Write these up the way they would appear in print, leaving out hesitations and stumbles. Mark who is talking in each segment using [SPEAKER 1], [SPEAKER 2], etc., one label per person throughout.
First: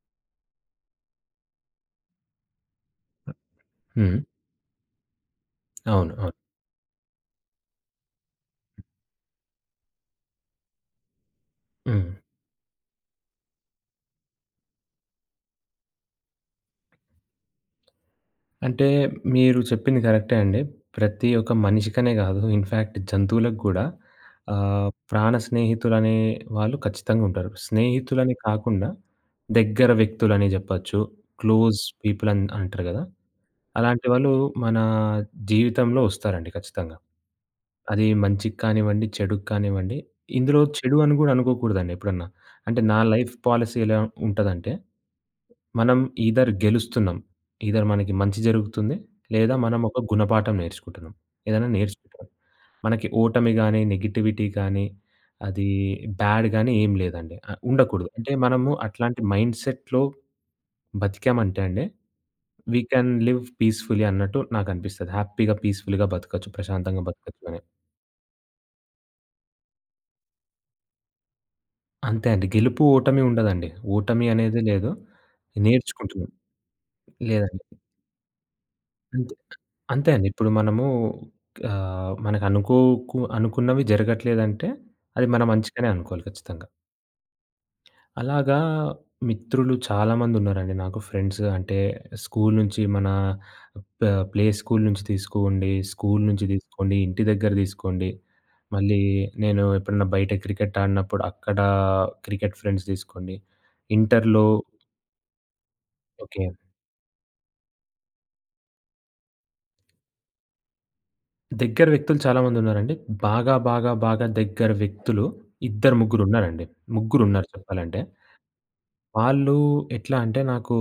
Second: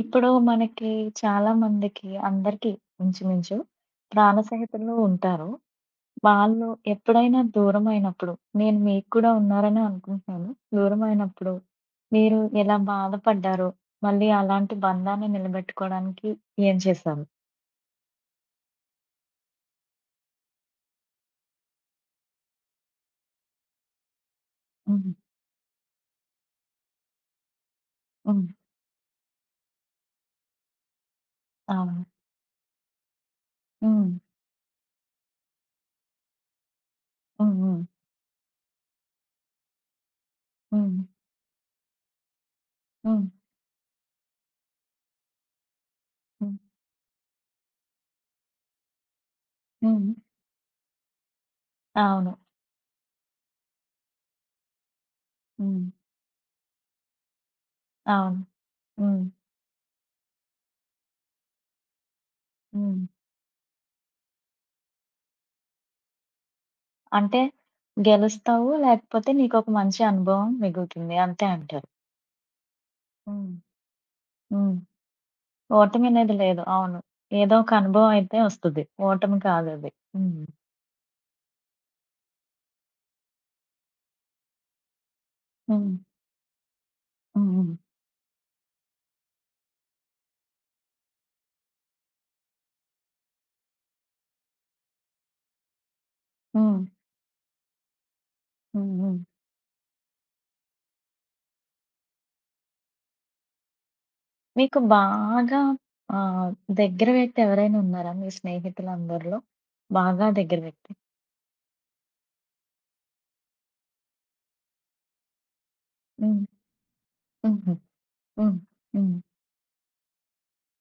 [SPEAKER 1] ఇప్పుడు మనకి చాలా మందికి అందరికీ ఇంచుమించు
[SPEAKER 2] హ్మ్.
[SPEAKER 1] ప్రాణ స్నేహితులు ఉంటారు.
[SPEAKER 2] అవును. అవును.
[SPEAKER 1] వాళ్ళు ఎప్పుడైనా దూరమైనప్పుడు నేను మీకు కూడా ఉన్నారనే అనుకుంటున్నాను. దూరమైనప్పుడు
[SPEAKER 2] హ్మ్.
[SPEAKER 1] మీరు ఎలా బాధపడ్డారో, మళ్ళీ అలాంటి బంధాన్ని నిలబెట్టుకోవడానికి ఏం చేశారు?
[SPEAKER 2] అంటే మీరు చెప్పింది కరెక్టే అండి. ప్రతి ఒక్క మనిషికనే గాదు ఇన్‌ఫాక్ట్ జంతువులకు గూడా
[SPEAKER 1] హ్మ్.
[SPEAKER 2] ప్రాణ స్నేహితులనే వాళ్ళు ఖచ్చితంగా ఉంటారు. స్నేహితులని
[SPEAKER 1] హ్మ్.
[SPEAKER 2] కాకుండా దగ్గర వ్యక్తులని జెప్పొచ్చు. క్లోజ్
[SPEAKER 1] అవును.
[SPEAKER 2] పీపుల్ అని అంటారు గదా! అలాంటి
[SPEAKER 1] హ్మ్.
[SPEAKER 2] వాళ్ళు మన జీవితంలో ఒస్తారండి ఖచ్చితంగా.
[SPEAKER 1] హ్మ్. హ్మ్.
[SPEAKER 2] అది మంచికి కానివ్వండి, చెడుకి కానివ్వండి. ఇందులో చెడు
[SPEAKER 1] హ్మ్.
[SPEAKER 2] అని గూడా అనుకోకూడదండి ఎప్పుడన్నా. అంటే నా
[SPEAKER 1] హ్మ్.
[SPEAKER 2] లైఫ్ పాలిసీ ఎలా ఉంటదంటే మనం ఈదర్
[SPEAKER 1] హ్మ్.
[SPEAKER 2] గెలుస్తున్నాం. ఈదర్ మనకి మంచి జరుగుతుంది. లేదా మనం ఒక
[SPEAKER 1] హ్మ్.
[SPEAKER 2] గుణపాఠం నేర్చుకుంటున్నాం. ఏదైనా నేర్చుకుంటున్నాం.
[SPEAKER 1] అవును.
[SPEAKER 2] మనకి ఓటమి గాని, నెగటివిటీ గాని, అది
[SPEAKER 1] హ్మ్.
[SPEAKER 2] బ్యాడ్ గాని ఏం లేదండి. ఉండకూడదు. అంటే
[SPEAKER 1] అవును.
[SPEAKER 2] మనము అట్లాంటి
[SPEAKER 1] హ్మ్.
[SPEAKER 2] మైండ్‌సెట్‌లో బతికామంటే అండి, వి
[SPEAKER 1] హ్మ్.
[SPEAKER 2] క్యాన్ లివ్ పీస్‌ఫుల్లీ అన్నట్టు నాకనిపిస్తది. హ్యాపీగా, పీస్‌ఫుల్‌గా బతకచ్చు. ప్రశాంతంగా
[SPEAKER 1] అంటే
[SPEAKER 2] బతకచ్చు అని.
[SPEAKER 1] గెలుస్తావు, లేకపోతే నీకొక మంచి అనుభవం మిగులుతుంది. అంతే అంటారు.
[SPEAKER 2] అంతే అండి. గెలుపు, ఓటమి
[SPEAKER 1] హ్మ్.
[SPEAKER 2] ఉండదండి. ఓటమి అనేదే
[SPEAKER 1] హ్మ్.
[SPEAKER 2] లేదు.
[SPEAKER 1] ఓటమి
[SPEAKER 2] నేర్చుకుంటున్నాం.
[SPEAKER 1] అనేది లేదు. అవును. ఏదో
[SPEAKER 2] లేదండి.
[SPEAKER 1] ఒక అనుభవం అయితే వస్తది.
[SPEAKER 2] అంతే.
[SPEAKER 1] ఓటమి కాదది.
[SPEAKER 2] అంతే అండి.
[SPEAKER 1] హ్మ్.
[SPEAKER 2] ఇప్పుడు మనము మనకనుకోకు అనుకున్నవి జరగట్లేదంటే, అది మన మంచికనే
[SPEAKER 1] హ్మ్.
[SPEAKER 2] అనుకోవాలి ఖచ్చితంగా.
[SPEAKER 1] హ్మ్. హ్మ్.
[SPEAKER 2] అలాగా మిత్రులు చాలామందున్నారండి నాకు ఫ్రెండ్స్ అంటే, స్కూలు నుంచి మన ప్లే స్కూలు నుంచి తీసుకోండి, స్కూలు నుంచి
[SPEAKER 1] హ్మ్.
[SPEAKER 2] తీసుకోండి, ఇంటి దగ్గర తీసుకోండి,
[SPEAKER 1] హ్మ్.
[SPEAKER 2] మళ్ళీ
[SPEAKER 1] హ్మ్.
[SPEAKER 2] నేను ఎప్పుడన్నా బయట క్రికెట్ ఆడినప్పుడు అక్కడ క్రికెట్ ఫ్రెండ్స్ తీసుకోండి, ఇంటర్‌లో
[SPEAKER 1] మీకు బాగా
[SPEAKER 2] ఓకే.
[SPEAKER 1] ఆహ్, దగ్గర వ్యక్తి ఎవరైనా ఉన్నారా? మీ స్నేహితులందరిలో? బాగా దగ్గర వ్యక్తి.
[SPEAKER 2] దగ్గర వ్యక్తులు చాలామందున్నారండి. బాగా, బాగా, బాగా దగ్గర వ్యక్తులు ఇద్దరు,
[SPEAKER 1] హ్మ్.
[SPEAKER 2] ముగ్గురున్నారండి. ముగ్గురున్నారు
[SPEAKER 1] హుహు.
[SPEAKER 2] చెప్పాలంటే.
[SPEAKER 1] హ్మ్. హ్మ్.
[SPEAKER 2] వాళ్ళు ఎట్లా అంటే నాకు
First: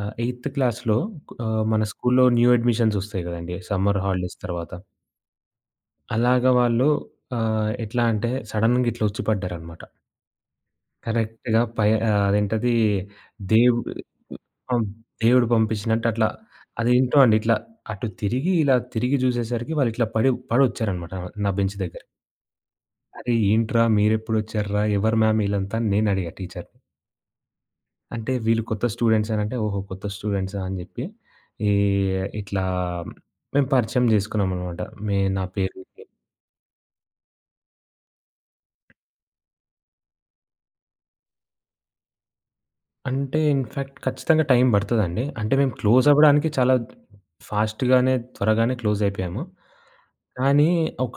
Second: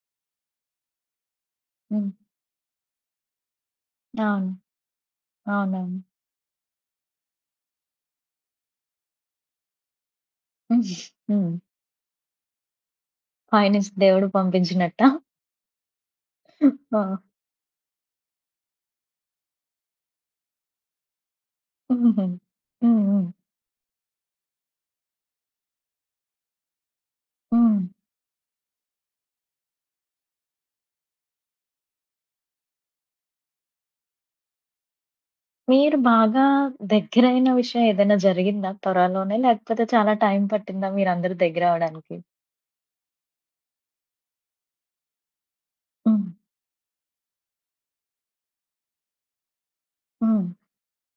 [SPEAKER 2] ఎయిత్ క్లాస్‌లో మన
[SPEAKER 1] హ్మ్.
[SPEAKER 2] స్కూల్‌లో న్యూ అడ్మిషన్స్ ఒస్తాయి గదండీ! సమ్మర్ హాలిడేస్
[SPEAKER 1] అవును.
[SPEAKER 2] తర్వాత.
[SPEAKER 1] అవునవును.
[SPEAKER 2] అలాగా వాళ్ళు ఎట్లా అంటే సడెన్‌గా ఇట్లా ఒచ్చి పడ్డారనమాట.
[SPEAKER 1] హ్మ్.
[SPEAKER 2] కరెక్ట్‌గా పై అదేంటది దేవు
[SPEAKER 1] పైనుంచి దేవుడు
[SPEAKER 2] అవును.
[SPEAKER 1] పంపించినట్టా?
[SPEAKER 2] దేవుడు పంపించినట్టు అట్లా
[SPEAKER 1] ఆ!
[SPEAKER 2] అదేంటో అండి ఇట్లా అటు తిరిగి, ఇలా తిరిగి జూసేసరికి వాళ్ళిట్లా పడి పడొచ్చారనమాట నా బెంచ్ దగ్గర.
[SPEAKER 1] హుహు. హ్మ్. హ్మ్.
[SPEAKER 2] అరే! ఏంట్రా మీరెప్పుడొచ్చార్రా? ఎవరు మ్యామ్ ఈళ్ళంతా అని నేనడిగా టీచర్‌ని.
[SPEAKER 1] హ్మ్.
[SPEAKER 2] అంటే వీళ్ళు కొత్త స్టూడెంట్స్ అనంటే, ఓహో! కొత్త స్టూడెంట్సా అని జెప్పి, ఈ ఇట్లా మేము పరిచయం జేసుకున్నామనమాట. మే నా పేరు
[SPEAKER 1] మీరు
[SPEAKER 2] ఇది.
[SPEAKER 1] బాగా దగ్గరైన విషయం ఏదైనా జరిగిందా త్వరలోనే? లేకపోతే చాలా టైం పట్టిందా మీరందరూ దగ్గరవ్వడానికి?
[SPEAKER 2] అంటే ఇన్‌ఫాక్ట్ ఖచ్చితంగా టైం బడతదండి. అంటే మేము క్లోజ్
[SPEAKER 1] హ్మ్.
[SPEAKER 2] అవ్వడానికి చాలా ఫాస్ట్‌గానే, త్వరగానే క్లోజ్ అయిపోయాము.
[SPEAKER 1] హ్మ్.
[SPEAKER 2] కానీ ఒక,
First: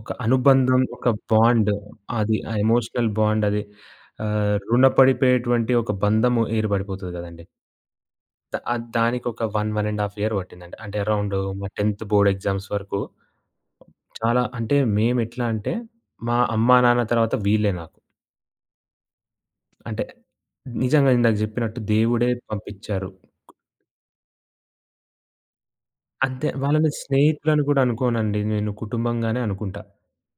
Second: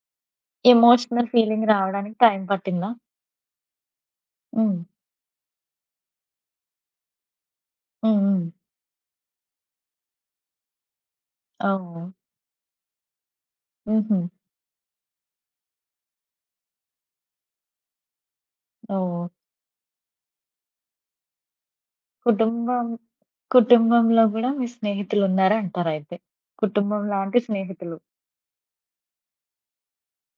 [SPEAKER 2] ఒక అనుబంధం, ఒక
[SPEAKER 1] ఎమోషనల్ ఫీలింగ్
[SPEAKER 2] బాండ్
[SPEAKER 1] రావడానికి
[SPEAKER 2] అది
[SPEAKER 1] టైం
[SPEAKER 2] ఆ
[SPEAKER 1] పట్టిందా?
[SPEAKER 2] ఎమోషనల్ బాండ్ అది
[SPEAKER 1] హ్మ్.
[SPEAKER 2] రుణపడిపోయేటువంటి ఒక బంధము ఏర్పడిపోతది గదండీ!
[SPEAKER 1] హ్మ్. హ్మ్.
[SPEAKER 2] దానికొక 1, 1 ½ ఇయర్ పట్టిందండి. అంటే అరౌండ్ మా
[SPEAKER 1] ఓహ్!
[SPEAKER 2] 10th బోర్డ్ ఎగ్జామ్స్ వరకు
[SPEAKER 1] హుహు.
[SPEAKER 2] చాలా అంటే మేమెట్లా అంటే, మా అమ్మా, నాన్న తర్వాత వీళ్ళే నాకు.
[SPEAKER 1] ఓహ్!
[SPEAKER 2] అంటే నిజంగా ఇందాక జెప్పినట్టు దేవుడే
[SPEAKER 1] కుటుంబం
[SPEAKER 2] పంపిచ్చారు.
[SPEAKER 1] కుటుంబంలో గూడా మీ స్నేహితులున్నారంటారయితే.
[SPEAKER 2] అంతే వాళ్ళని
[SPEAKER 1] కుటుంబం లాంటి
[SPEAKER 2] స్నేహితులని గూడా
[SPEAKER 1] స్నేహితులు.
[SPEAKER 2] అనుకోనండి. నేను కుటుంబంగానే అనుకుంటా.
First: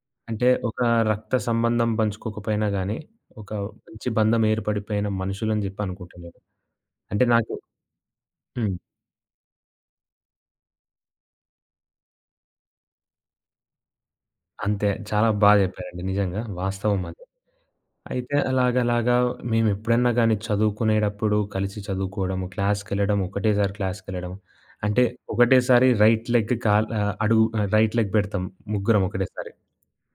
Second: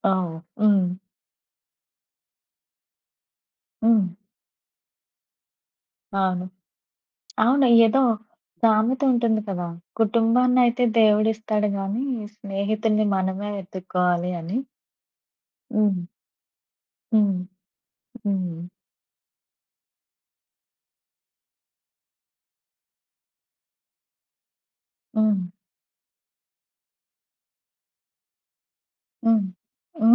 [SPEAKER 1] ఓహ్!
[SPEAKER 2] అంటే ఒక
[SPEAKER 1] హ్మ్.
[SPEAKER 2] రక్త సంబంధం పంచుకోకపోయినా గానీ, ఒక
[SPEAKER 1] హ్మ్.
[SPEAKER 2] మంచి బంధం ఏర్పడిపోయిన మనుషులని జెప్పి అనుకుంటా నేను.
[SPEAKER 1] అవును.
[SPEAKER 2] అంటే నాకు
[SPEAKER 1] అవును. ఏదో
[SPEAKER 2] హ్మ్.
[SPEAKER 1] సామెత ఉంటుంది కదా! కుటుంబాన్నయితే దేవుడిస్తాడు గానీ, స్నేహితుల్ని మనమే వెతుక్కోవాలి అని.
[SPEAKER 2] అంతే. చాలా బా
[SPEAKER 1] హ్మ్.
[SPEAKER 2] జెప్పారండి నిజంగా. వాస్తవం అది.
[SPEAKER 1] హ్మ్.
[SPEAKER 2] అయితే
[SPEAKER 1] హ్మ్.
[SPEAKER 2] అలాగలాగా మేమెప్పుడన్నా గానీ చదువుకునేటప్పుడు కలిసి చదువుకోవడము, క్లాస్‌కెళ్ళడం, ఒకటేసారి క్లాస్‌కెళ్ళడం. అంటే
[SPEAKER 1] హ్మ్.
[SPEAKER 2] ఒకటేసారి రైట్ లెగ్ కాల్ అడుగు రైట్ లెగ్ పెడతాం ముగ్గురం
[SPEAKER 1] హ్మ్.
[SPEAKER 2] ఒకటేసారి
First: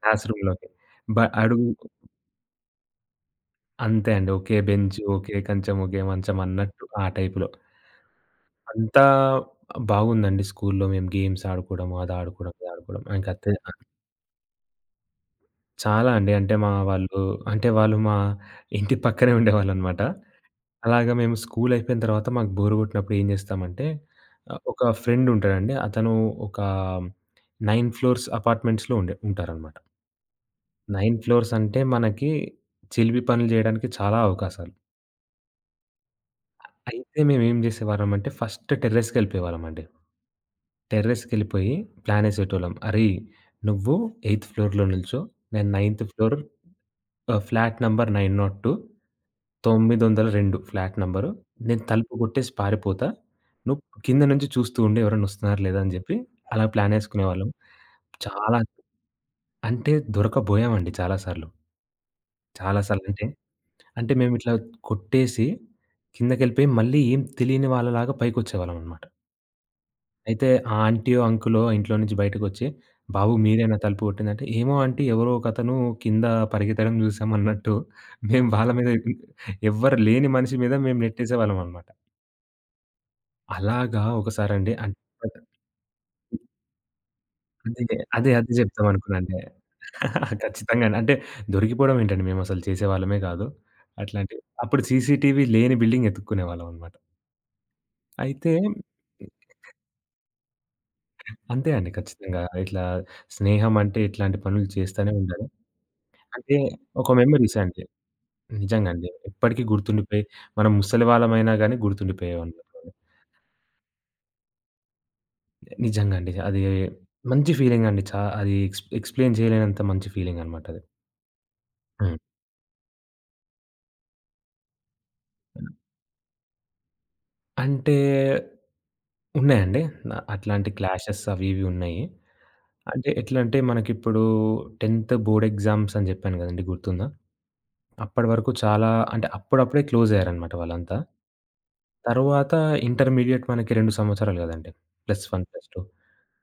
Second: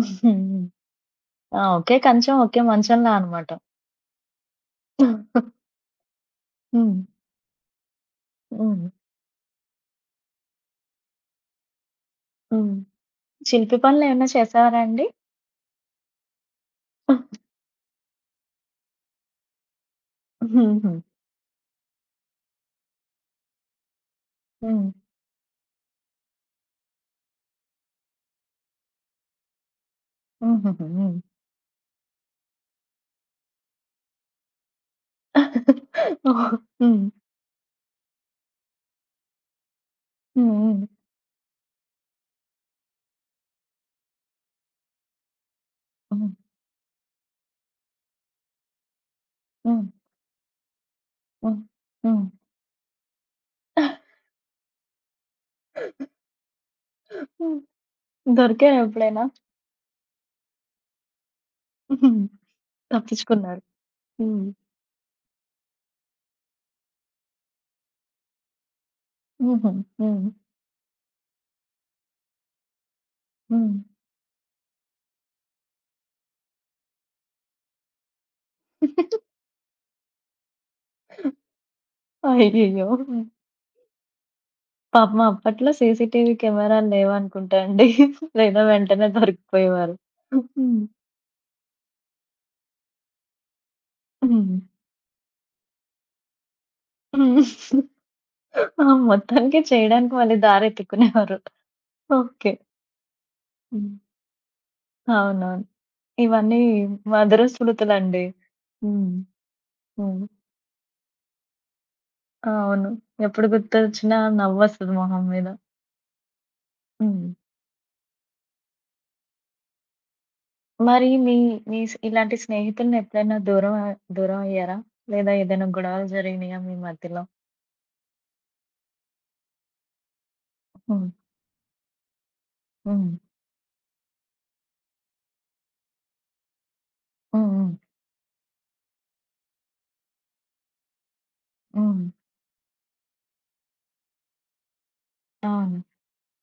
[SPEAKER 2] క్లాస్
[SPEAKER 1] హ్మ్.
[SPEAKER 2] రూమ్‌లోకి. బ
[SPEAKER 1] ఆ!
[SPEAKER 2] అడుగు
[SPEAKER 1] ఒకే కంచం, ఒకే మంచంలా అనమాట.
[SPEAKER 2] అంతే అండి. ఒకే బెంచ్, ఒకే కంచం, ఒకే మంచం అన్నట్టు
[SPEAKER 1] హ్మ్.
[SPEAKER 2] ఆ టైప్‌లో.
[SPEAKER 1] హ్మ్.
[SPEAKER 2] అంతా బాగుందండి స్కూలులో మేము గేమ్స్ ఆడుకోవడం, అది ఆడుకోవడం, ఇది
[SPEAKER 1] హ్మ్.
[SPEAKER 2] ఆడుకోవడం. ఇంక అంతే
[SPEAKER 1] శిల్పి పనులేమన్నా చేసేవారా అండి?
[SPEAKER 2] చాలా అండి. అంటే మా వాళ్ళు అంటే వాళ్ళు మా ఇంటి పక్కనే ఉండేవాళ్ళనమాట.
[SPEAKER 1] హుహు.
[SPEAKER 2] అలాగా మేము స్కూల్ అయిపోయిన తర్వాత మాకు బోర్ కొట్టినప్పుడు ఏం చేస్తామంటే,
[SPEAKER 1] హ్మ్.
[SPEAKER 2] ఒక ఫ్రెండ్ ఉంటాడండి. అతను ఒక 9 ఫ్లోర్స్ అపార్ట్మెంట్స్‌లో ఉండే ఉంటారనమాట.
[SPEAKER 1] హుహుహు. హ్మ్.
[SPEAKER 2] 9 ఫ్లోర్స్ అంటే మనకి చిలిపి పనులు చేయడానికి చాలా అవకాశాలు.
[SPEAKER 1] ఓహ్! హ్మ్.
[SPEAKER 2] అయితే మేమేం చేసేవాళ్ళమంటే ఫస్ట్ టెర్రస్‌కెళ్ళిపోయేవాళ్ళమండి.
[SPEAKER 1] హ్మ్. హ్మ్.
[SPEAKER 2] టెర్రస్‌కెళ్ళిపోయి ప్లానేసేటోళ్ళం. "అరేయ్! నువ్వు ఎయిత్ ఫ్లోర్‌లో నిల్చో. నేను నైన్త్
[SPEAKER 1] హ్మ్.
[SPEAKER 2] ఫ్లోర్. ఆ! Flat number 902.
[SPEAKER 1] హ్మ్.
[SPEAKER 2] 902 ఫ్లాట్ నంబరు.
[SPEAKER 1] హ్మ్.
[SPEAKER 2] నేను తలుపు
[SPEAKER 1] హ్మ్.
[SPEAKER 2] కొట్టేసి పారిపోతా. నువ్వు కింద నుంచి చూస్తూ ఉండు ఎవరైనా వస్తున్నారా లేదా" అని జెప్పి అలా ప్లాన్ యేసుకునేవాళ్ళం.
[SPEAKER 1] హ్మ్.
[SPEAKER 2] చాలా
[SPEAKER 1] దొరికారా ఎప్పుడైనా?
[SPEAKER 2] అంటే దొరకబోయామండి చాలా సార్లు. చాలా సార్లు అంటే,
[SPEAKER 1] తప్పించుకున్నారు.
[SPEAKER 2] అంటే
[SPEAKER 1] హ్మ్.
[SPEAKER 2] మేమిట్లా కొట్టేసి కిందకెళ్ళిపోయి మళ్ళీ ఏం తెలియని వాళ్ళలాగా పైకొచ్చేవాళ్ళమనమాట.
[SPEAKER 1] హుహు. హ్మ్.
[SPEAKER 2] అయితే ఆ ఆంటీయో, అంకులో ఇంట్లో నుంచి బయటకొచ్చి, "బాబు మీరేనా
[SPEAKER 1] హ్మ్.
[SPEAKER 2] తలుపు కొట్టిందంటే?" "ఏమో ఆంటీ ఎవరో ఒకతను కింద పరిగెత్తడం చూసామన్నట్టు మేము వాళ్ళ మీద ఎవ్వరు లేని మనిషి మీద మేము నెట్టేసేవాళ్ళం అనమాట."
[SPEAKER 1] అయ్యయ్యో! హ్మ్.
[SPEAKER 2] అలాగా ఒకసారండి అంటే
[SPEAKER 1] పాపం అప్పట్లో సీసీటీవీ కెమెరాలు లేవనుకుంటా అండి.
[SPEAKER 2] అదే, అదే, అదే
[SPEAKER 1] లేదా వెంటనే
[SPEAKER 2] చెప్దామనుకున్నానండి.
[SPEAKER 1] దొరికిపోయేవారు. హ్మ్.
[SPEAKER 2] ఖచ్చితంగానే. అంటే దొరికిపోవడం ఏంటండి మేమసలు చేసేవాళ్ళమే కాదు. అట్లాంటివి.
[SPEAKER 1] హ్మ్.
[SPEAKER 2] అప్పుడు సీసీటీవీ లేని బిల్డింగ్ ఎతుక్కునేవాళ్ళం అనమాట.
[SPEAKER 1] హ్మ్.
[SPEAKER 2] అయితే
[SPEAKER 1] ఆ! మొత్తానికి చేయడానికి మళ్ళీ దారెతుక్కునేవారు.
[SPEAKER 2] అంతే అండి ఖచ్చితంగా.
[SPEAKER 1] ఓకే.
[SPEAKER 2] ఇట్లా స్నేహం
[SPEAKER 1] హ్మ్.
[SPEAKER 2] అంటే ఇట్లాంటి పనులు చేస్తానే ఉండాలి.
[SPEAKER 1] అవునవును.
[SPEAKER 2] అంటే
[SPEAKER 1] ఇవన్నీ
[SPEAKER 2] ఒక
[SPEAKER 1] మధుర
[SPEAKER 2] మెమోరీస్ అండి.
[SPEAKER 1] స్మృతులండి.
[SPEAKER 2] నిజంగా అండి.
[SPEAKER 1] హ్మ్.
[SPEAKER 2] ఎప్పటికి
[SPEAKER 1] హ్మ్.
[SPEAKER 2] గుర్తుండిపోయి మనం ముసలివాళ్ళమైనా గాని గుర్తుండిపోయేవాళ్ళు.
[SPEAKER 1] అవును. ఎప్పుడు గుర్తొచ్చినా నవ్వొస్తది మొహం మీద.
[SPEAKER 2] నిజంగా అండి. అది
[SPEAKER 1] హ్మ్.
[SPEAKER 2] మంచి ఫీలింగ్ అండి. అది ఎక్స్‌ప్లెయిన్ చేయలేనంత మంచి ఫీలింగ్ అనమాట అది.
[SPEAKER 1] మరి మీ మీ స్
[SPEAKER 2] హ్మ్.
[SPEAKER 1] ఇలాంటి స్నేహితుల్ని ఎప్పుడైనా దూరం అయ్యారా? లేదా ఏదైనా గొడవలు జరిగినాయా మీ మధ్యలో?
[SPEAKER 2] అంటే ఉన్నాయండి. అట్లాంటి
[SPEAKER 1] హ్మ్.
[SPEAKER 2] క్లాషెస్ అవి ఇవి ఉన్నాయి. అంటే
[SPEAKER 1] హ్మ్.
[SPEAKER 2] ఎట్లంటే మనకిప్పుడు 10th బోర్డ్ ఎగ్జామ్స్ అని చెప్పాను కదండీ! గుర్తుందా?
[SPEAKER 1] హ్మ్. హ్మ్.
[SPEAKER 2] అప్పటి వరకు చాలా అంటే అప్పుడప్పుడే క్లోజయ్యారనమాట వాళ్ళంతా.
[SPEAKER 1] హ్మ్.
[SPEAKER 2] తరువాత ఇంటర్మీడియేట్ మనకి 2 సంవత్సరాలు గదండీ. +1,
[SPEAKER 1] అవును.
[SPEAKER 2] +2.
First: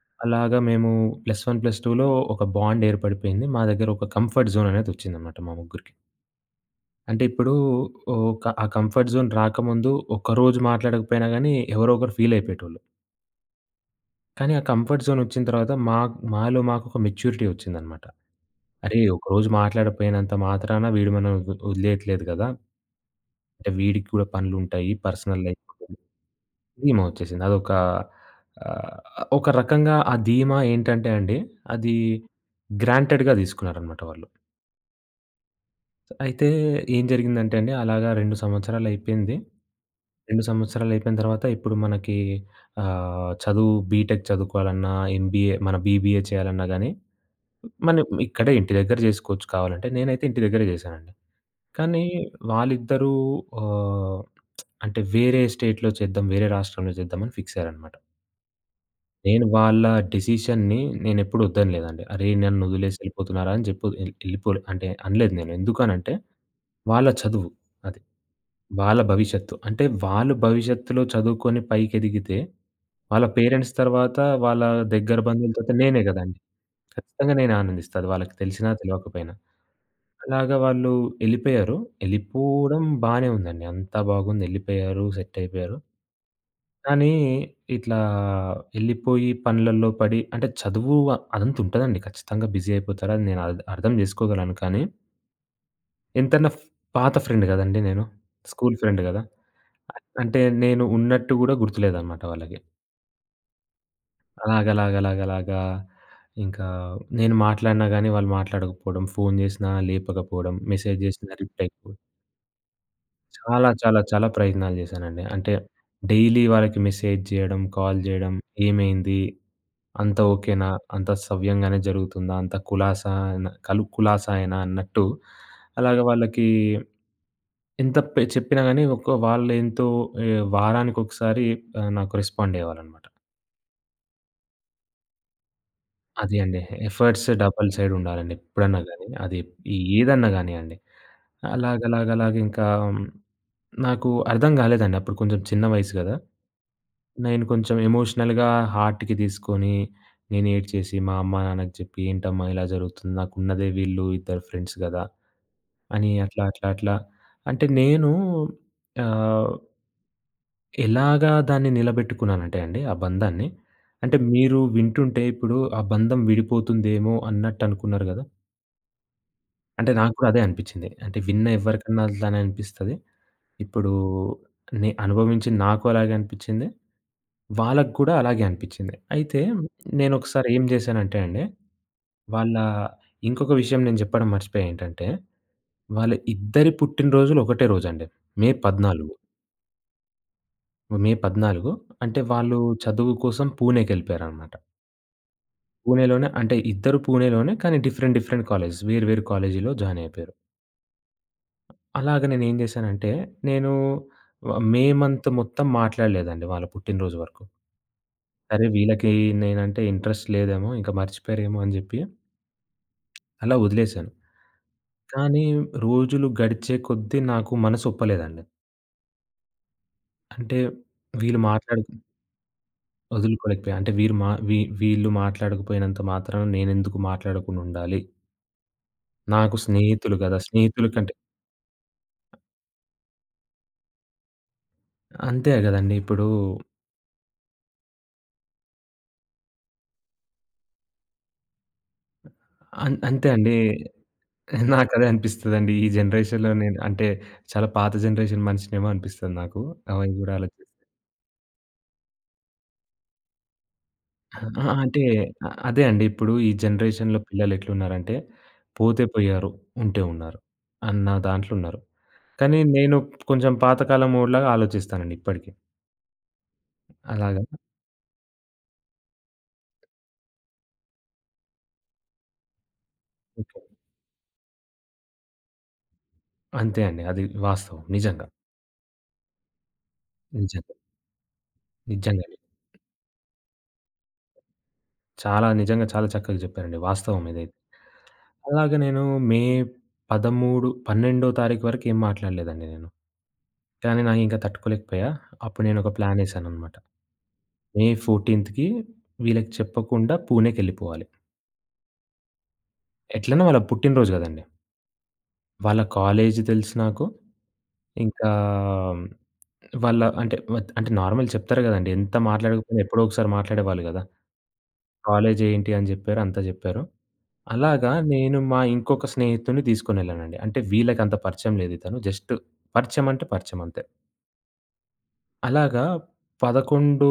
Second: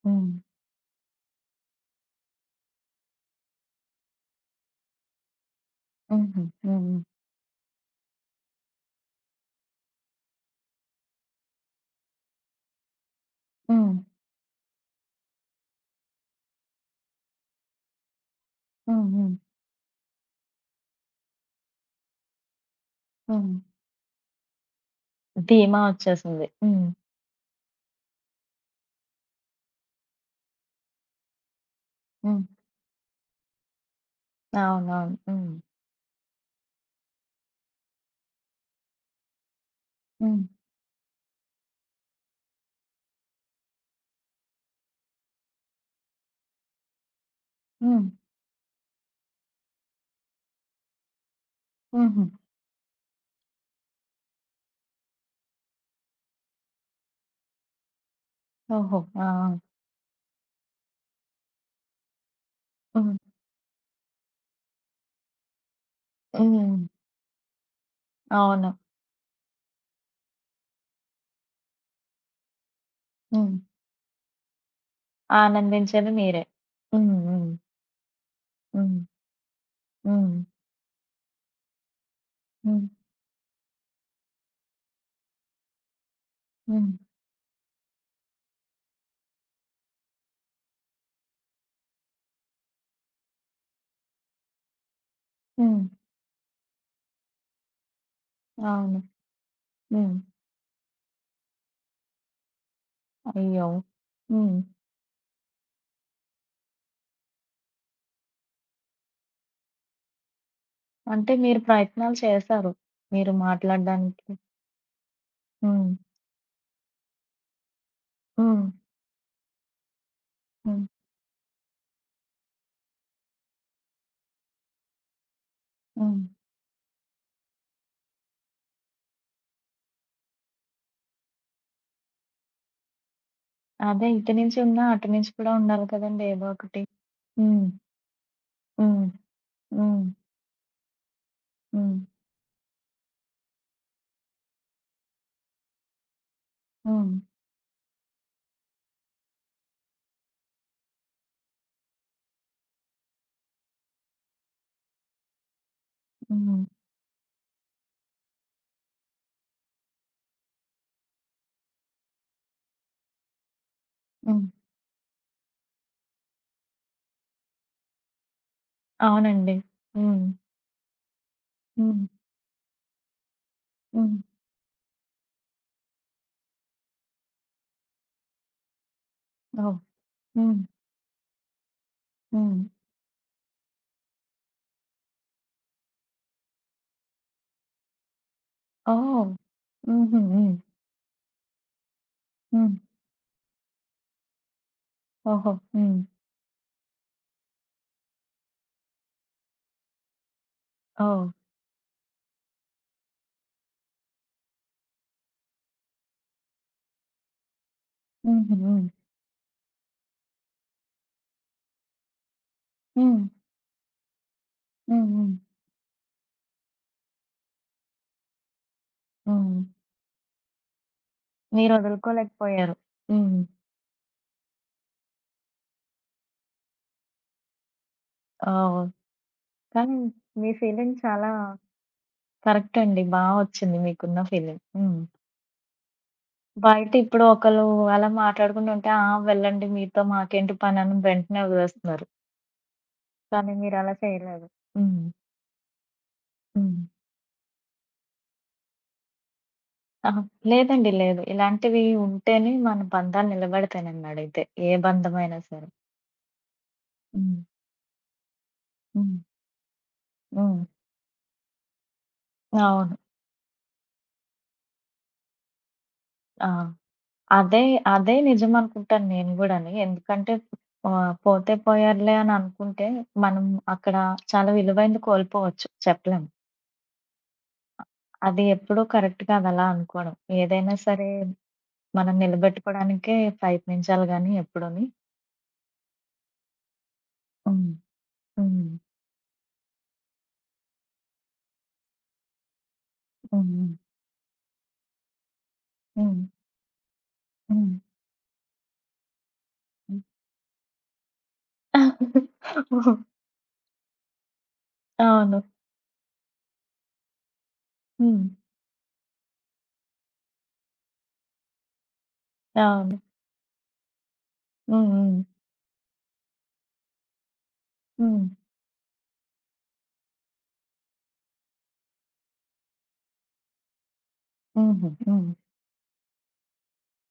[SPEAKER 1] హ్మ్.
[SPEAKER 2] అలాగా మేము +1, +2లో ఒక బాండ్ ఏర్పడిపోయింది. మా దగ్గర ఒక కంఫర్ట్ జోన్ అనేదొచ్చిందనమాట మా ముగ్గురికి.
[SPEAKER 1] హుహు. హ్మ్.
[SPEAKER 2] అంటే ఇప్పుడు ఒక ఆ కంఫర్ట్ జోన్ రాకముందు ఒక్కరోజు మాట్లాడకపోయినా గానీ ఎవరో ఒకరు ఫీలయిపోయేటోళ్ళు.
[SPEAKER 1] హ్మ్.
[SPEAKER 2] కానీ ఆ కంఫర్ట్ జోన్ ఒచ్చిన తర్వాత మా మాలో మాకొక మెచ్యూరిటీ ఒచ్చిందనమాట. అరే!
[SPEAKER 1] హ్మ్. హ్మ్.
[SPEAKER 2] ఒకరోజు మాట్లాడకపోయినంత మాత్రాన వీడు మనల్ని వదిలేయట్లేదు గదా!
[SPEAKER 1] హ్మ్.
[SPEAKER 2] అంటే వీడికి కూడా పనులుంటాయి. పర్సనల్ లైఫ్
[SPEAKER 1] ధీమా
[SPEAKER 2] ఉంటుంది.
[SPEAKER 1] వచ్చేసింది. హ్మ్.
[SPEAKER 2] ధీమా వచ్చేసింది. అదొక ఆహ్, ఒక రకంగా ఆ ధీమా ఏంటంటే అండి, అది
[SPEAKER 1] హ్మ్.
[SPEAKER 2] గ్రాంటెడ్‌గా తీసుకున్నారనమాట వాళ్ళు.
[SPEAKER 1] అవునవును. హ్మ్.
[SPEAKER 2] అయితే ఏం జరిగిందంటే అండి, అలాగా 2 సంవత్సరాలు అయిపోయింది. 2
[SPEAKER 1] హ్మ్.
[SPEAKER 2] సంవత్సరాలు అయిపోయిన తర్వాత ఇప్పుడు మనకి చదువు బీటెక్ చదువుకోవాలన్నా, ఎంబీఏ మన బీబీఏ చేయాలన్నా గాని, మనం
[SPEAKER 1] హ్మ్.
[SPEAKER 2] ఇక్కడే ఇంటి దగ్గర జేసుకోవచ్చు కావాలంటే. నేనైతే ఇంటి దగ్గరే జేశానండి. కానీ
[SPEAKER 1] హుహు.
[SPEAKER 2] వాళ్ళిద్దరూ ఆహ్ అంటే వేరే స్టేట్‌లో చేద్దాం, వేరే రాష్ట్రంలో చేద్దామని ఫిక్స్ అయ్యారనమాట.
[SPEAKER 1] ఓహో! ఆ!
[SPEAKER 2] నేను
[SPEAKER 1] ఆ!
[SPEAKER 2] వాళ్ళ డిసిషన్‌ని నేనెప్పుడు వద్దనలేదండి. అరేయ్! నన్నొదిలేసి
[SPEAKER 1] హ్మ్.
[SPEAKER 2] ఎళ్ళిపోతున్నారా అని చెప్పు ఎళ్ళిపోలే అంటే అనలేదు నేను. ఎందుకనంటే
[SPEAKER 1] హ్మ్.
[SPEAKER 2] వాళ్ళ చదువు అది.
[SPEAKER 1] అవును.
[SPEAKER 2] వాళ్ళ భవిష్యత్తు. అంటే వాళ్ళు భవిష్యత్తులో చదువుకొని పైకెదిగితే, వాళ్ళ
[SPEAKER 1] హ్మ్.
[SPEAKER 2] పేరెంట్స్ తర్వాత వాళ్ళ దగ్గర బంధువుల తర్వాత నేనే
[SPEAKER 1] ఆనందించేది
[SPEAKER 2] గదండీ.
[SPEAKER 1] మీరే. హ్మ్.
[SPEAKER 2] ఖచ్చితంగా
[SPEAKER 1] హ్మ్.
[SPEAKER 2] నేనే ఆనందిస్తా. అది వాళ్ళకి తెలిసినా
[SPEAKER 1] హ్మ్.
[SPEAKER 2] తెలవకపోయినా.
[SPEAKER 1] హ్మ్.
[SPEAKER 2] అలాగా వాళ్ళు ఎళ్ళిపోయారు. ఎళ్ళిపోవడం
[SPEAKER 1] హ్మ్.
[SPEAKER 2] బానే ఉందండి. అంతా బాగుంది. ఎళ్ళిపోయారు. సెట్ అయిపోయారు.
[SPEAKER 1] హ్మ్.
[SPEAKER 2] కానీ ఇట్లా ఎళ్ళిపోయి పనులల్లో పడి అంటే చదువు అదంతా ఉంటదండి. ఖచ్చితంగా బిజీ అయిపోతారు. అది నేను అర్థం జేసుకోగలను. కానీ
[SPEAKER 1] హ్మ్.
[SPEAKER 2] ఎంతైనా పాత ఫ్రెండ్ గదండీ నేను. స్కూల్
[SPEAKER 1] అవును.
[SPEAKER 2] ఫ్రెండ్ గదా!
[SPEAKER 1] హ్మ్.
[SPEAKER 2] అంటే నేను ఉన్నట్టు గూడా గుర్తులేదనమాట వాళ్ళకి.
[SPEAKER 1] అయ్యో! హ్మ్.
[SPEAKER 2] అలాగ, అలాగ, అలాగ, అలాగా ఇంకా నేను మాట్లాడినా గానీ వాళ్ళు మాట్లాడకపోవడం, ఫోను జేసినా లేపకపోవడం, మెసేజ్ జేసినా
[SPEAKER 1] అంటే మీరు
[SPEAKER 2] రిప్లై ఇవ్వకపోవడం.
[SPEAKER 1] ప్రయత్నాలు చేశారు. మీరు
[SPEAKER 2] చాలా, చాలా, చాలా
[SPEAKER 1] మాట్లాడడానికి.
[SPEAKER 2] ప్రయత్నాలు జేశానండి. అంటే
[SPEAKER 1] హ్మ్.
[SPEAKER 2] డైలీ వాళ్ళకి మెసేజ్ జేయడం, కాల్ జేయడం,
[SPEAKER 1] హ్మ్.
[SPEAKER 2] ఏమైంది? అంత ఓకేనా?
[SPEAKER 1] హ్మ్.
[SPEAKER 2] అంత సవ్యంగానే జరుగుతుందా? అంత కులాసాన కులాసాయేనా అన్నట్టు అలాగ
[SPEAKER 1] హ్మ్.
[SPEAKER 2] వాళ్ళకి ఎంత చెప్పినా గాని ఒక వాళ్ళెంతో వారానికొకసారి నాకు రెస్పాండ్ అయ్యేవాళ్ళనమాట.
[SPEAKER 1] అదే ఇటు నుంచి ఉన్నా, అటు నుంచి కూడా ఉండాలి కదండీ
[SPEAKER 2] అది
[SPEAKER 1] ఏదో
[SPEAKER 2] అండి.
[SPEAKER 1] ఒకటి.
[SPEAKER 2] ఎఫర్ట్స్
[SPEAKER 1] హ్మ్.
[SPEAKER 2] డబుల్ సైడ్ ఉండాలండి ఎప్పుడన్నా గాని.
[SPEAKER 1] హ్మ్.
[SPEAKER 2] అది
[SPEAKER 1] హ్మ్.
[SPEAKER 2] ఏదన్నా గానియండి.
[SPEAKER 1] హ్మ్.
[SPEAKER 2] అలాగలాగలాగ ఇంకా నాకు అర్థం గాలేదండి. అప్పుడు కొంచెం చిన్న వయసు గదా!
[SPEAKER 1] హ్మ్.
[SPEAKER 2] నేను కొంచెం ఎమోషనల్‌గా హార్ట్‌కి తీసుకొని, నేను ఏడ్చేసి మా అమ్మ, నాన్నకి చెప్పి, "ఏంటమ్మా ఇలా జరుగుతుంది? నాకున్నదే వీళ్ళు ఇద్దరు ఫ్రెండ్స్ గదా!" అని అట్లా,
[SPEAKER 1] హ్మ్.
[SPEAKER 2] అట్లా, అట్లా అంటే నేను ఆహ్, ఎలాగా దాన్ని నిలబెట్టుకున్నానంటే అండి ఆ బంధాన్ని, అంటే
[SPEAKER 1] హ్మ్.
[SPEAKER 2] మీరు వింటుంటే ఇప్పుడు ఆ బంధం విడిపోతుందేమో అన్నట్టనుకున్నారు గదా!
[SPEAKER 1] అవునండి.
[SPEAKER 2] అంటే నాకు
[SPEAKER 1] హ్మ్.
[SPEAKER 2] కూడా అదే అనిపిచ్చింది. అంటే విన్న ఎవరికన్నా
[SPEAKER 1] హ్మ్.
[SPEAKER 2] అట్లానే అనిపిస్తది. ఇప్పుడు
[SPEAKER 1] హ్మ్.
[SPEAKER 2] నే అనుభవించి నాకు అలాగే అనిపిచ్చింది. వాళ్ళకి కూడా అలాగే అనిపిచ్చింది. అయితే
[SPEAKER 1] ఓహ్!
[SPEAKER 2] నేనొకసారి
[SPEAKER 1] హ్మ్.
[SPEAKER 2] ఏం జేశానంటే అండి, వాళ్ళ
[SPEAKER 1] హ్మ్.
[SPEAKER 2] ఇంకొక విషయం నేను జెప్పడం మర్చిపోయా ఏంటంటే, వాళ్ళ ఇద్దరి పుట్టినరోజులు ఒకటే రోజండి. మే 14.
[SPEAKER 1] ఓహ్! హుహు. హ్మ్.
[SPEAKER 2] మే 14 అంటే వాళ్ళు
[SPEAKER 1] హ్మ్.
[SPEAKER 2] చదువు కోసం పూణేకెళ్ళిపోయారనమాట.
[SPEAKER 1] ఓహో! హ్మ్.
[SPEAKER 2] పూణేలోనే అంటే ఇద్దరు పూణేలోనే కానీ డిఫరెంట్ డిఫరెంట్ కాలేజెస్. వేరు వేరు కాలేజీలో జాయిన్ అయిపోయారు.
[SPEAKER 1] ఓహ్!
[SPEAKER 2] అలాగ నేనేం జేశానంటే, నేను మే మంత్ మొత్తం మాట్లాడలేదండి వాళ్ళ పుట్టినరోజు వరకు.
[SPEAKER 1] హుహు.
[SPEAKER 2] సరే
[SPEAKER 1] హ్మ్.
[SPEAKER 2] వీళ్ళకి నేనంటే ఇంట్రెస్ట్ లేదేమో, ఇంక మర్చిపోయారేమో అని జెప్పి
[SPEAKER 1] హ్మ్.
[SPEAKER 2] అలా వదిలేసాను.
[SPEAKER 1] హ్మ్. హ్మ్.
[SPEAKER 2] కానీ రోజులు గడిచే కొద్దీ నాకు మనసొప్పలేదండి.
[SPEAKER 1] హ్మ్.
[SPEAKER 2] అంటే వీళ్ళు మాట్లాడుకు
[SPEAKER 1] మీరొదులుకోలేకపోయారు. హ్మ్.
[SPEAKER 2] వదులుకోలేకపోయా. అంటే వీరు మా వీళ్ళు మాట్లాడకపోయినంత మాత్రాన నేనెందుకు మాట్లాడకుండుండాలి?
[SPEAKER 1] ఓహ్!
[SPEAKER 2] నాకు
[SPEAKER 1] కానీ
[SPEAKER 2] స్నేహితులు గదా!
[SPEAKER 1] మీ
[SPEAKER 2] స్నేహితుల
[SPEAKER 1] ఫీలింగ్
[SPEAKER 2] కంటే
[SPEAKER 1] చాలా కరెక్ట్ అండి. బా ఒచ్చింది మీకున్న ఫీలింగ్. హ్మ్.
[SPEAKER 2] అంతే గదండీ! ఇప్పుడు
[SPEAKER 1] బయట ఇప్పుడు ఒకళ్ళు అలా మాట్లాడుకుంటుంటే, "ఆ! వెళ్ళండి మీతో మాకేంటి పనని" వెంటనే వదిలేస్తున్నారు.
[SPEAKER 2] అంతే
[SPEAKER 1] కానీ
[SPEAKER 2] అండి.
[SPEAKER 1] మీరలా చేయలేదు. హ్మ్.
[SPEAKER 2] నాకదే అనిపిస్తదండి. ఈ జనరేషన్‌లో నేను
[SPEAKER 1] హ్మ్.
[SPEAKER 2] అంటే చాలా పాత జనరేషన్ మనిషినేమో అనిపిస్తది నాకు. అవి
[SPEAKER 1] అహా!
[SPEAKER 2] గూడా
[SPEAKER 1] లేదండి. లేదు. ఇలాంటివి ఉంటేనే మన బంధాలు నిలబడతాయి నన్నడిగితే.
[SPEAKER 2] ఆ!
[SPEAKER 1] ఏ
[SPEAKER 2] అంటే
[SPEAKER 1] బంధమైనా సరే.
[SPEAKER 2] అదే అండి. ఇప్పుడు ఈ జనరేషన్‌లో
[SPEAKER 1] హ్మ్.
[SPEAKER 2] పిల్లలు ఎట్లున్నారంటే, పోతే
[SPEAKER 1] హ్మ్.
[SPEAKER 2] పోయారు, ఉంటే ఉన్నారు
[SPEAKER 1] హ్మ్.
[SPEAKER 2] అన్న దాంట్లో ఉన్నారు. కానీ
[SPEAKER 1] అవును.
[SPEAKER 2] నేను కొంచెం పాతకాలం మోడ్‌లాగా ఆలోచిస్తానండి ఇప్పటికి.
[SPEAKER 1] ఆ!
[SPEAKER 2] అలాగా
[SPEAKER 1] అదే, అదే నిజమనుకుంటాను నేను గూడాని. ఎందుకంటే పోతే పోయారులే అని అనుకుంటే, మనం
[SPEAKER 2] ఓకే.
[SPEAKER 1] అక్కడ చాలా విలువైనది కోల్పోవచ్చు. చెప్పలేం.
[SPEAKER 2] అంతే అండి. అది వాస్తవం. నిజంగా.
[SPEAKER 1] అది ఎప్పుడూ కరెక్ట్ కాదు అలా అనుకోవడం.
[SPEAKER 2] నిజంగా.
[SPEAKER 1] ఏదైనా సరే మనం
[SPEAKER 2] నిజంగా.
[SPEAKER 1] నిలబెట్టుకోవడానికే ప్రయత్నించాలి గానీ ఎప్పుడూని.
[SPEAKER 2] చాలా నిజంగా చాలా చక్కగా చెప్పారండి. వాస్తవం ఇదైతే.
[SPEAKER 1] హ్మ్. హ్మ్.
[SPEAKER 2] అలాగే నేను మే 13, 12వ తారీఖు వరకు ఏం మాట్లాడలేదండి నేను.
[SPEAKER 1] హ్మ్.
[SPEAKER 2] కానీ నాకు ఇంకా తట్టుకోలేకపోయా. అప్పుడు నేను ఒక
[SPEAKER 1] హ్మ్.
[SPEAKER 2] ప్లానేసాననమాట.
[SPEAKER 1] హ్మ్.
[SPEAKER 2] మే 14కి వీళ్ళకి
[SPEAKER 1] హ్మ్.
[SPEAKER 2] చెప్పకుండా పూణేకెళ్ళిపోవాలి. ఎట్లైనా వాళ్ళ పుట్టినరోజు గదండీ!
[SPEAKER 1] అవును.
[SPEAKER 2] వాళ్ళ కాలేజ్ తెలుసు నాకు.
[SPEAKER 1] హ్మ్.
[SPEAKER 2] ఇంకా వాళ్ళ అంటే అంటే నార్మల్ చెప్తారు గదండీ! ఎంత మాట్లాడకపోయినా
[SPEAKER 1] అవును.
[SPEAKER 2] ఎప్పుడో ఒకసారి మాట్లాడేవాళ్ళు గదా!
[SPEAKER 1] హ్మ్. హ్మ్.
[SPEAKER 2] కాలేజ్ ఏంటి అని జెప్పారు. అంతా జెప్పారు. అలాగా
[SPEAKER 1] హ్మ్.
[SPEAKER 2] నేను మా ఇంకొక స్నేహితుడిని తీసుకొనెళ్ళానండి. అంటే వీళ్ళకంత పరిచయం లేదు ఇతను. జస్ట్ పరిచయం అంటే పరిచయం అంతే.
[SPEAKER 1] హుహు. హ్మ్.
[SPEAKER 2] అలాగా 11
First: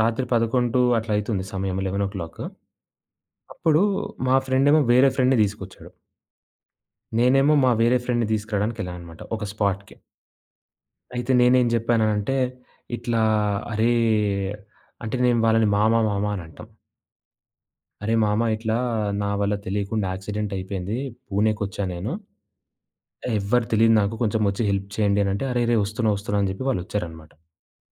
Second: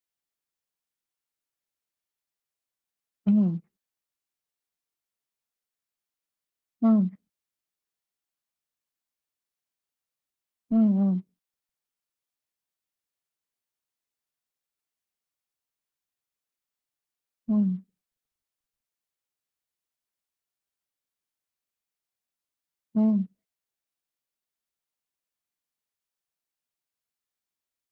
[SPEAKER 2] రాత్రి 11 అట్లా అయితుంది సమయం 11:00.
[SPEAKER 1] హ్మ్.
[SPEAKER 2] అప్పుడు మా ఫ్రెండేమో వేరే ఫ్రెండ్‌ని తీసుకొచ్చాడు.
[SPEAKER 1] హ్మ్.
[SPEAKER 2] నేనేమో మా వేరే ఫ్రెండ్‌ని తీసుకురావడానికెళ్ళాను అనమాట ఒక స్పాట్‌కి.
[SPEAKER 1] హ్మ్. హ్మ్.
[SPEAKER 2] అయితే నేనేం జెప్పాననంటే, ఇట్లా "అరే" అంటే నేను వాళ్ళని మామ, మామ అని అంటాం.
[SPEAKER 1] హ్మ్.
[SPEAKER 2] "అరే మామ ఇట్లా నా వల్ల తెలియకుండా యాక్సిడెంట్ అయిపోయింది. పూణేకొచ్చా నేను.
[SPEAKER 1] హ్మ్.
[SPEAKER 2] ఎవ్వరు తెలీదు నాకు. కొంచెం వచ్చి హెల్ప్ చేయండి" అనంటే, "అరే! రేయ్ వస్తున్నా, వస్తున్నా" అని జెప్పి వాళ్ళొచ్చారనమాట.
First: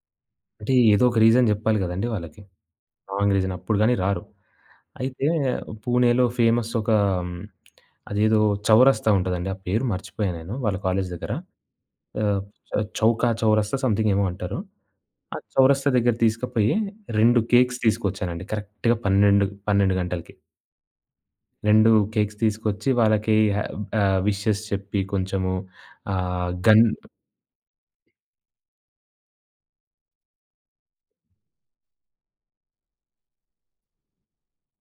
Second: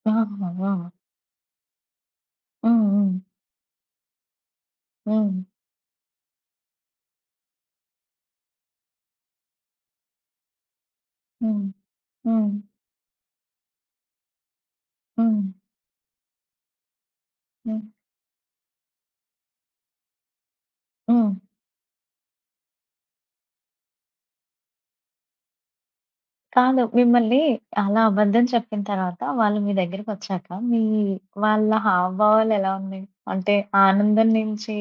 [SPEAKER 1] ఆహా!
[SPEAKER 2] అంటే
[SPEAKER 1] ఆ!
[SPEAKER 2] ఏదో ఒక రీజన్ జెప్పాలి గదండీ వాళ్ళకి.
[SPEAKER 1] హ్మ్. హ్మ్.
[SPEAKER 2] రాంగ్ రీజన్ అప్పుడు గాని రారు. అయితే
[SPEAKER 1] హ్మ్.
[SPEAKER 2] పూణేలో ఫేమస్ ఒక అదేదో చౌరస్తా ఉంటదండి. ఆ పేరు మర్చిపోయా నేను వాళ్ళ కాలేజ్ దగ్గర.
[SPEAKER 1] హ్మ్.
[SPEAKER 2] ఆహ్,
[SPEAKER 1] హ్మ్.
[SPEAKER 2] చ చౌకా చౌరస్తా సంథింగ్ ఏమో అంటారు. ఆ
[SPEAKER 1] హ్మ్.
[SPEAKER 2] చౌరస్తా దగ్గర తీసుకపోయి 2 కేక్స్
[SPEAKER 1] హ్మ్.
[SPEAKER 2] తీసుకొచ్చానండి. కరెక్ట్‌గా 12, 12 గంటలకి.
[SPEAKER 1] హ్మ్.
[SPEAKER 2] 2 కేక్స్ తీసుకొచ్చి వాళ్ళకి విషెస్ చెప్పి కొంచెము ఆహ్,
[SPEAKER 1] కాదు
[SPEAKER 2] గన్
[SPEAKER 1] మిమ్మల్ని అలా అబద్ధం చెప్పిన తర్వాత వాళ్ళు మీ దగ్గరికొచ్చాక వాళ్ళ హావభావాలు ఎలా ఉన్నాయి? అంటే ఆనందం నుంచి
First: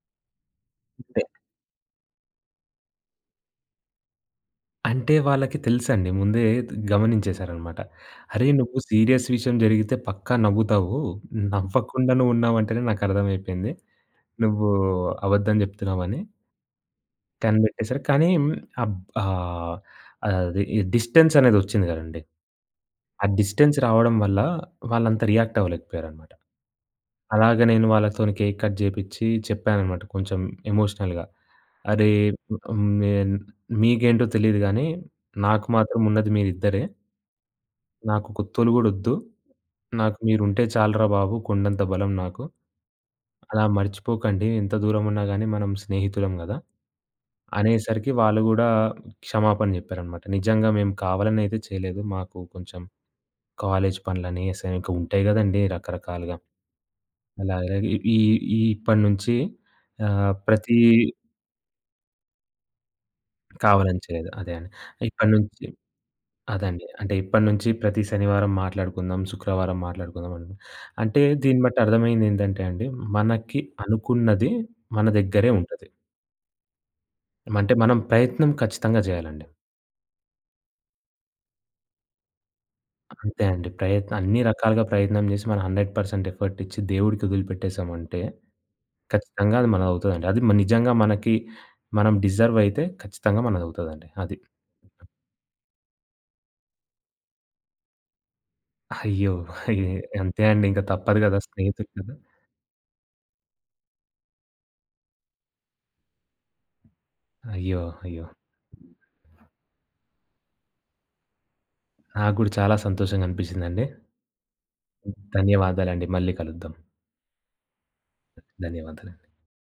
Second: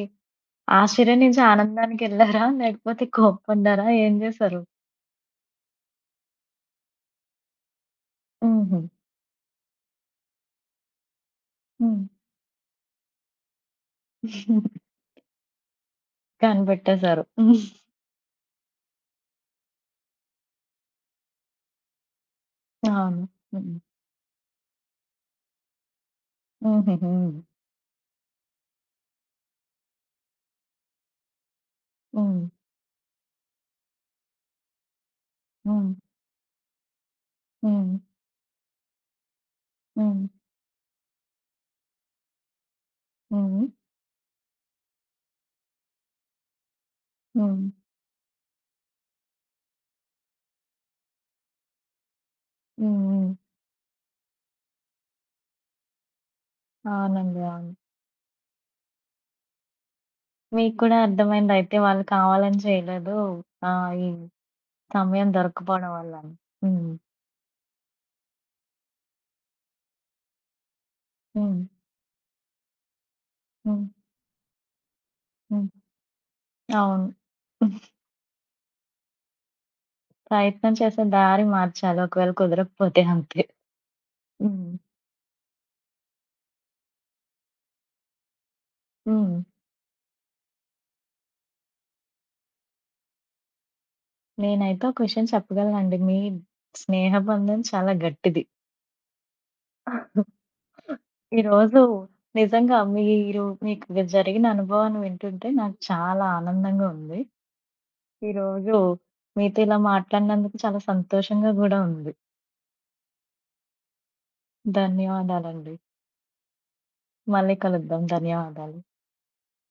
[SPEAKER 1] ఆశ్చర్యం
[SPEAKER 2] అంటే
[SPEAKER 1] నుంచి ఆనందానికెళ్లారా? లేకపోతే కోప్పడ్డారా? ఏం జేశారు?
[SPEAKER 2] అంటే వాళ్ళకి తెలుసండి. ముందే గమనించేసారనమాట. "అరే! నువ్వు
[SPEAKER 1] హుహు.
[SPEAKER 2] సీరియస్ విషయం జరిగితే పక్కా నవ్వుతావు.
[SPEAKER 1] హ్మ్.
[SPEAKER 2] నవ్వకుండా నువ్వు ఉన్నావంటేనే నాకర్థమైపోయింది. నువ్వు అబద్ధం జెప్తున్నావని"
[SPEAKER 1] కనిపెట్టేశారు. హ్మ్.
[SPEAKER 2] 10 పెట్టేసారు. కానీ అబ్ ఆహ్, అది డిస్టెన్స్ అనేదొచ్చింది గదండీ.
[SPEAKER 1] అవును.
[SPEAKER 2] ఆ డిస్టెన్స్
[SPEAKER 1] హ్మ్.
[SPEAKER 2] రావడం వల్ల వాళ్ళంత రియాక్ట్ అవ్వలేకపోయారనమాట.
[SPEAKER 1] హుహుహు.
[SPEAKER 2] అలాగ నేను వాళ్ళతోని కేక్ కట్ జేపిచ్చి చెప్పాననమాట కొంచెం ఎమోషనల్‌గా. "అరే!
[SPEAKER 1] హ్మ్.
[SPEAKER 2] మేన్ మీకేంటో తెలీదు గానీ, నాకు
[SPEAKER 1] హ్మ్.
[SPEAKER 2] మాత్రం ఉన్నది మీరిద్దరే.
[SPEAKER 1] హ్మ్.
[SPEAKER 2] నాకొక తొలి గూడొద్దు. నాకు
[SPEAKER 1] హ్మ్.
[SPEAKER 2] మీరుంటే చాలురా బాబు కొండంత బలం నాకు."
[SPEAKER 1] హ్మ్.
[SPEAKER 2] అలా
[SPEAKER 1] హ్మ్.
[SPEAKER 2] మర్చిపోకండి. ఎంత దూరమున్నా గాని మనం స్నేహితులం గదా!
[SPEAKER 1] హ్మ్.
[SPEAKER 2] అనేసరికి వాళ్ళు గూడా క్షమాపణ జెప్పారనమాట. నిజంగా మేము కావాలని అయితే చేయలేదు. మాకు కొంచెం
[SPEAKER 1] హ్మ్.
[SPEAKER 2] కాలేజ్ పనులని, అసైన్ ఇంకా ఉంటాయి గదండీ రకరకాలుగా.
[SPEAKER 1] అవునండి.
[SPEAKER 2] అలా
[SPEAKER 1] అవును.
[SPEAKER 2] అలాగే ఈ ఈ ఇప్పటినుంచి
[SPEAKER 1] మీకు
[SPEAKER 2] ప్రతి
[SPEAKER 1] కూడా అర్థమైందయితే వాళ్ళు కావాలని చేయలేదు. ఆహ్,
[SPEAKER 2] కావాలని
[SPEAKER 1] ఈ
[SPEAKER 2] చేయలేదు. అదే అండి.
[SPEAKER 1] సమయం
[SPEAKER 2] ఇప్పటినుంచి
[SPEAKER 1] దొరకపోవడం వల్లని.
[SPEAKER 2] అదండి.
[SPEAKER 1] హ్మ్.
[SPEAKER 2] అంటే ఇప్పటినుంచి ప్రతి శనివారం మాట్లాడుకుందాం, శుక్రవారం మాట్లాడుకుందాం అని. అంటే
[SPEAKER 1] హ్మ్.
[SPEAKER 2] దీన్ని బట్టి అర్థమైందేంటంటే అండి, మనకి
[SPEAKER 1] హ్మ్.
[SPEAKER 2] అనుకున్నది మన దగ్గరే
[SPEAKER 1] హ్మ్.
[SPEAKER 2] ఉంటది.
[SPEAKER 1] అవును.
[SPEAKER 2] అంటే మనం ప్రయత్నం ఖచ్చితంగా జేయాలండి.
[SPEAKER 1] ప్రయత్నం చేసే దారి మార్చాలి. ఒకవేళ కుదరకపోతే అంతే.
[SPEAKER 2] అంతే అండి. ప్రయత్నం అన్ని
[SPEAKER 1] హ్మ్.
[SPEAKER 2] రకాలుగా ప్రయత్నం జేసి మనం 100% ఎఫర్ట్ ఇచ్చి దేవుడికి వదిలిపెట్టేసామంటే
[SPEAKER 1] హ్మ్.
[SPEAKER 2] ఖచ్చితంగా అది మనదవుతదండి. అది నిజంగా మనకి మనం డిజర్వ్ అయితే ఖచ్చితంగా మనదవుతదండి. అది.
[SPEAKER 1] నేనైతే ఒక విషయం చెప్పగలనండి. మీ స్నేహబంధం చాలా గట్టిది.
[SPEAKER 2] అయ్యో! అయ్యే అంతే అండి. ఇంక తప్పదు గదా!
[SPEAKER 1] ఈరోజు
[SPEAKER 2] స్నేహితులు కదా!
[SPEAKER 1] నిజంగా మీకు జరిగిన అనుభవాన్ని వింటుంటే నాకు చాలా ఆనందంగా ఉంది.
[SPEAKER 2] అయ్యో! అయ్యో!
[SPEAKER 1] ఈరోజు మీతో ఇలా మాట్లాడినందుకు చాలా సంతోషంగా గూడా ఉంది.
[SPEAKER 2] నాకు గూడా చాలా సంతోషంగా అనిపిచ్చిందండి.
[SPEAKER 1] ధన్యవాదాలండి.
[SPEAKER 2] ధన్యవాదాలండి. మళ్ళీ కలుద్దాం.
[SPEAKER 1] మళ్ళీ కలుద్దాం. ధన్యవాదాలు.
[SPEAKER 2] ధన్యవాదాలు.